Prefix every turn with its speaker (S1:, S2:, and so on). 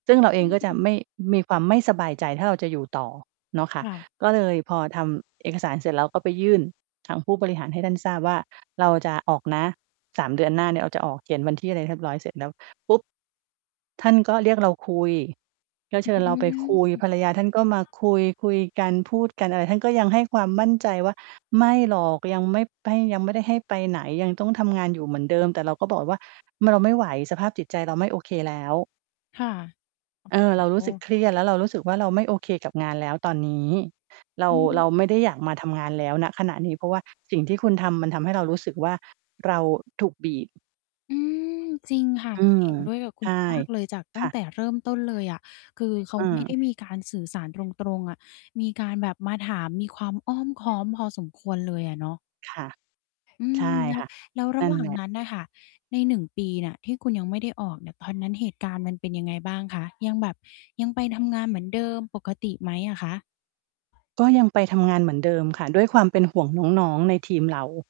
S1: ซึ่งเราเอ
S2: อ
S1: งก็จ
S2: ื
S1: ะ
S2: ม
S1: ไม่ มีความไม่สบายใจ ถ้าเราจะอยู่ต่อเนาะค่
S2: ค
S1: ะ
S2: ่ะ
S1: ก็เลยพอทำเอกสารเสร็จแล้ว ก็ไปยื่นทางผู้บริหารให้ท่านทราบว่า เราจะออกนะ 3 เดือนหน้าเนี่ย เราจะออก เขียนวันที่อะไรเรียบร้อยเสร็จแล้วปุ๊บ ท่านก็เรียกเราคุย ก็
S2: อ
S1: เชิญเรา
S2: ื้อ
S1: ไป
S2: ฮื
S1: คุย
S2: อ
S1: ภรรยาท่านก็มาคุย คุยกันพูดกันอะไร ท่านก็ยังให้ความมั่นใจว่า "ไม่หรอก ยังไม่ไป ยังไม่ได้ให้ไปไหน ยังต้องทำงานอยู่เหมือนเดิม" แต่เราก็บอกไปว่า "เราไม่ไหว สภาพจิตใจเราไม่โอเคแล้ว"
S2: ค่ะ
S1: เออ
S2: โอ
S1: "เร
S2: ้
S1: าร
S2: โ
S1: ู้สึก
S2: ฮ
S1: เครียด แล้วเรารู้สึกว่า เราไม่โอเคกับงานแล้วตอนนี้ เรา
S2: อื
S1: เรา
S2: อ
S1: ไม่ได้อยากมาทำงานแล้ว ณ ขณะนี้ เพราะว่า สิ่งที่คุณทำ มันทำให้เรารู้สึกว่า เราถูกบีบ"
S2: อืม จริงค่ะ
S1: อืม
S2: เห็นด้วยกับคุ
S1: ใช
S2: ณ
S1: ่
S2: มาก ๆ เลย จาก
S1: ค
S2: ตั้
S1: ่
S2: ง
S1: ะ
S2: แต่เริ่มต้นเลยอะ คือ เขา
S1: เ
S2: ไม่ได
S1: ออ
S2: ้มีการสื่อสารตรง ๆ อะ มีการแบบมาถาม มีความอ้อมค้อมพอสมควรเลยอะเนาะ
S1: ค่ะ
S2: อื
S1: ใช่
S2: ม แล้
S1: ค
S2: ว
S1: ่ะ
S2: แล้วร
S1: น
S2: ะ
S1: ั่
S2: หว
S1: น
S2: ่า
S1: แห
S2: ง
S1: ละ
S2: นั้นน่ะค่ะ ใน 1 ปีเนี่ย ที่คุณยังไม่ได้ออกเนี่ย ตอนนั้นเหตุการณ์มันเป็นยังไงบ้างคะ ยังแบบ ยังไป ทำงานเหมือนเดิมปกติไหมอะคะ?
S1: ก็ยังไปทำงานเหมือนเดิม ค่ะ ด้วยความเป็นห่วงน้อง ๆ ในทีมเรา